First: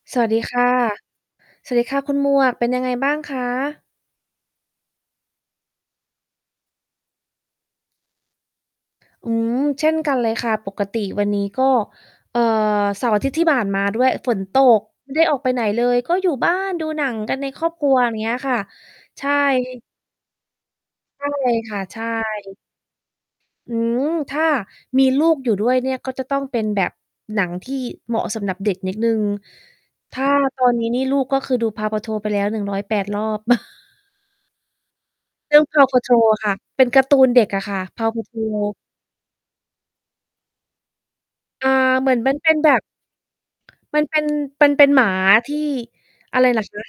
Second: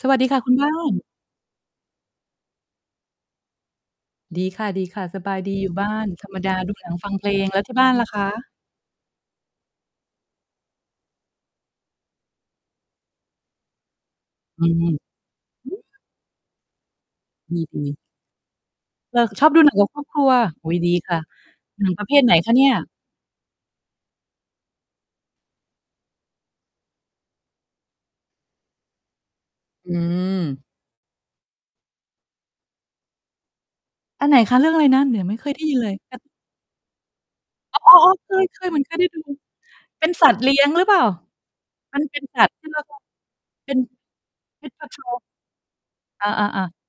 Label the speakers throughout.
Speaker 1: สวั
Speaker 2: ส
Speaker 1: สด
Speaker 2: ว
Speaker 1: ี
Speaker 2: ัส
Speaker 1: ค
Speaker 2: ด
Speaker 1: ่
Speaker 2: ี
Speaker 1: ะคุ
Speaker 2: ค
Speaker 1: ณ
Speaker 2: ่
Speaker 1: บ
Speaker 2: ะ
Speaker 1: ้าน
Speaker 2: สวัสดีค่ะคุณหมวกเป็นยังไงบ้างคะ?
Speaker 1: ดีค่ะ ๆ สบายดีอยู่บ้าน ธรรมดา ดูหนัง ฟังเพลง แล้วที่บ้านล่ะคะ?
Speaker 2: อืม เช่นกันเลยค่ะ ปกติวันนี้ก็ เอ่อ เสาร์อาทิตย์ที่ผ่านมาด้วย ฝนต
Speaker 1: อื
Speaker 2: ก
Speaker 1: ม
Speaker 2: ไม่ได้ออกไปไหน
Speaker 1: ฮ
Speaker 2: เล
Speaker 1: ึ!
Speaker 2: ย ก็อยู่บ้านดูหนังกันใน
Speaker 1: ด
Speaker 2: ครอบค
Speaker 1: ี
Speaker 2: รัว
Speaker 1: ๆ
Speaker 2: อย่างเงี้ยค่ะ
Speaker 1: เออ
Speaker 2: ใช่
Speaker 1: ชอบดูหนัง กับครอบ ครัว โอ้โฮ ดีค่ะ
Speaker 2: ใช่ ค่ะ
Speaker 1: หนัง
Speaker 2: ใช
Speaker 1: ปร
Speaker 2: ่
Speaker 1: ะเภทไหนคะเนี่ย?
Speaker 2: อืม ถ้ามีลูกอยู่ด้วยเนี่ย ก็จะต้องเป็นแบบหนังที่เหมาะสำหรับเด็กนิดหนึ่ง
Speaker 1: อื
Speaker 2: ถ้า ต
Speaker 1: ม
Speaker 2: อนนี้นี่ลูกก็คือดู PAW Patrol ไปแล้ว 108 รอบ
Speaker 1: อันไหนคะ? เรื่องอะไรนะ? เดี๋ยวไม่เค
Speaker 2: เ
Speaker 1: ย
Speaker 2: ร
Speaker 1: ไ
Speaker 2: ื
Speaker 1: ด
Speaker 2: ่อ
Speaker 1: ้
Speaker 2: ง
Speaker 1: ยินเล
Speaker 2: PAW
Speaker 1: ย กา
Speaker 2: Patrol ค่ะ เป็นการ์ตูนเด็กอะค
Speaker 1: อ๋
Speaker 2: ่ะ
Speaker 1: อ
Speaker 2: PAW
Speaker 1: ๆ ๆ เค
Speaker 2: Patrol
Speaker 1: ย ๆ เหมือนเคยได้ดู เป็นสัตว์เลี้ยงหรือเปล่า?
Speaker 2: อ่า
Speaker 1: มัน
Speaker 2: เหม
Speaker 1: เ
Speaker 2: ื
Speaker 1: ป
Speaker 2: อ
Speaker 1: ็
Speaker 2: น
Speaker 1: น
Speaker 2: มั
Speaker 1: ส
Speaker 2: น
Speaker 1: ั
Speaker 2: เป
Speaker 1: ตว
Speaker 2: ็
Speaker 1: ์
Speaker 2: น
Speaker 1: ที
Speaker 2: แ
Speaker 1: ่
Speaker 2: บ
Speaker 1: เรา
Speaker 2: บ
Speaker 1: แบบ เป็น
Speaker 2: มันเป็น มันเป็นหม
Speaker 1: Pikachu
Speaker 2: าที่
Speaker 1: อ
Speaker 2: อะไรล่
Speaker 1: า
Speaker 2: ะ
Speaker 1: ๆ ๆ
Speaker 2: คะ?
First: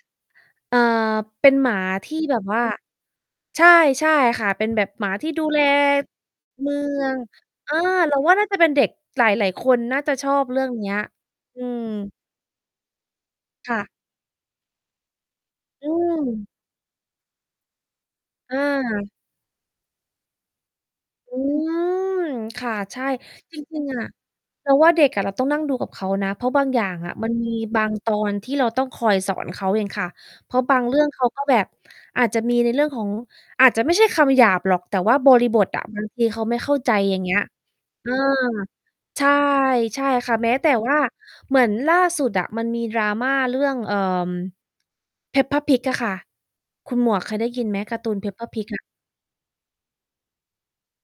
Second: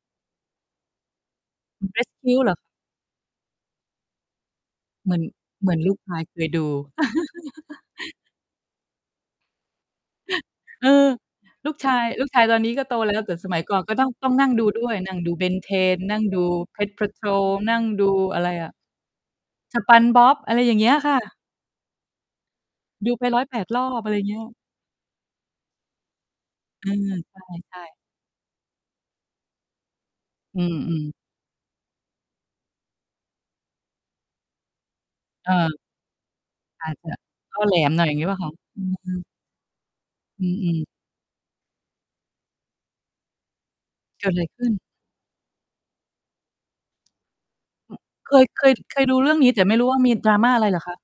Speaker 2: เอ่อ เป็นหมาที่แบบ
Speaker 1: rescue เหร
Speaker 2: ว
Speaker 1: อ?
Speaker 2: ่า ใช่ ๆ ค่ะ เป็นแบบหม
Speaker 1: เห
Speaker 2: า
Speaker 1: มือน
Speaker 2: ที่ดูแล
Speaker 1: เหมือนลูก ชาย เคยดู
Speaker 2: เมือง เออ เราว่าน่าจะเป็นเด็กหลาย ๆ คนน่าจะชอบเรื่องเ
Speaker 1: เ
Speaker 2: น
Speaker 1: อ
Speaker 2: ี
Speaker 1: อ
Speaker 2: ้ย อื
Speaker 1: ลูกชาย
Speaker 2: ม
Speaker 1: ลูกชายตอนนี้ก็โตแล้ว แต่สมัย
Speaker 2: ค
Speaker 1: ก่อ
Speaker 2: ่
Speaker 1: น
Speaker 2: ะ
Speaker 1: ก็ต้อง ต้องนั่งดูด้วย นั่งดู
Speaker 2: อื
Speaker 1: Ben10 นั่งดู
Speaker 2: ม
Speaker 1: Pet Patrol นั่งดูอะไร
Speaker 2: อ
Speaker 1: อะ
Speaker 2: า
Speaker 1: SpongeBob อะไรอย่างเงี้ยค่
Speaker 2: อ
Speaker 1: ะ
Speaker 2: ืม ค่ะ ใช่
Speaker 1: ดู ไป ร้อยแ
Speaker 2: จ
Speaker 1: ป
Speaker 2: ร
Speaker 1: ด ร
Speaker 2: ิง
Speaker 1: อ
Speaker 2: ๆ อ
Speaker 1: บ
Speaker 2: ะ
Speaker 1: อะไรอย่างเงี้ย
Speaker 2: เราว่าเด็กอะเราต้องนั่งดูกับเขานะ เพราะบางอย่
Speaker 1: อ
Speaker 2: า
Speaker 1: ื
Speaker 2: ง
Speaker 1: ม
Speaker 2: อะมัน
Speaker 1: ใช่
Speaker 2: มี
Speaker 1: ใช
Speaker 2: บาง
Speaker 1: ่
Speaker 2: ตอนที่เราต้องคอยสอนเขาเองค่ะ เพร
Speaker 1: อ
Speaker 2: า
Speaker 1: ื
Speaker 2: ะบางเรื่อ
Speaker 1: ม
Speaker 2: ง
Speaker 1: ๆ
Speaker 2: เขาก็ แบบอาจจะมีในเรื่องของ อาจจะไม่ใช่คำหยาบหรอก แต่ว่าบริ
Speaker 1: เ
Speaker 2: บท
Speaker 1: ออ
Speaker 2: อะ บาง ทีเขาไม่เข้า
Speaker 1: อ
Speaker 2: ใ
Speaker 1: า
Speaker 2: จ
Speaker 1: จจะ
Speaker 2: อย่างเงี้ย
Speaker 1: ก็ แหลมหน่อ
Speaker 2: เ
Speaker 1: ย
Speaker 2: อ
Speaker 1: อ
Speaker 2: อ
Speaker 1: ย่างงี้เปล่าคะ? อื
Speaker 2: ใช
Speaker 1: ม
Speaker 2: ่ ใช่ค่ะ
Speaker 1: อื
Speaker 2: แม้แต่
Speaker 1: อ ๆ
Speaker 2: ว่าเหมือนล่าสุดอะมันมี drama เรื่อง เอ่อ
Speaker 1: เกิดไรขึ้น?
Speaker 2: Peppa Pig อะค่ะ คุณหมวกเคยได้ยินไหม? ก
Speaker 1: อ
Speaker 2: าร์ตูน
Speaker 1: เคย
Speaker 2: Peppa
Speaker 1: เค
Speaker 2: Pig
Speaker 1: ย
Speaker 2: อะ?
Speaker 1: เคยดูเรื่องนี้ แต่ไม่รู้ว่ามี drama อะไรเหรอคะ?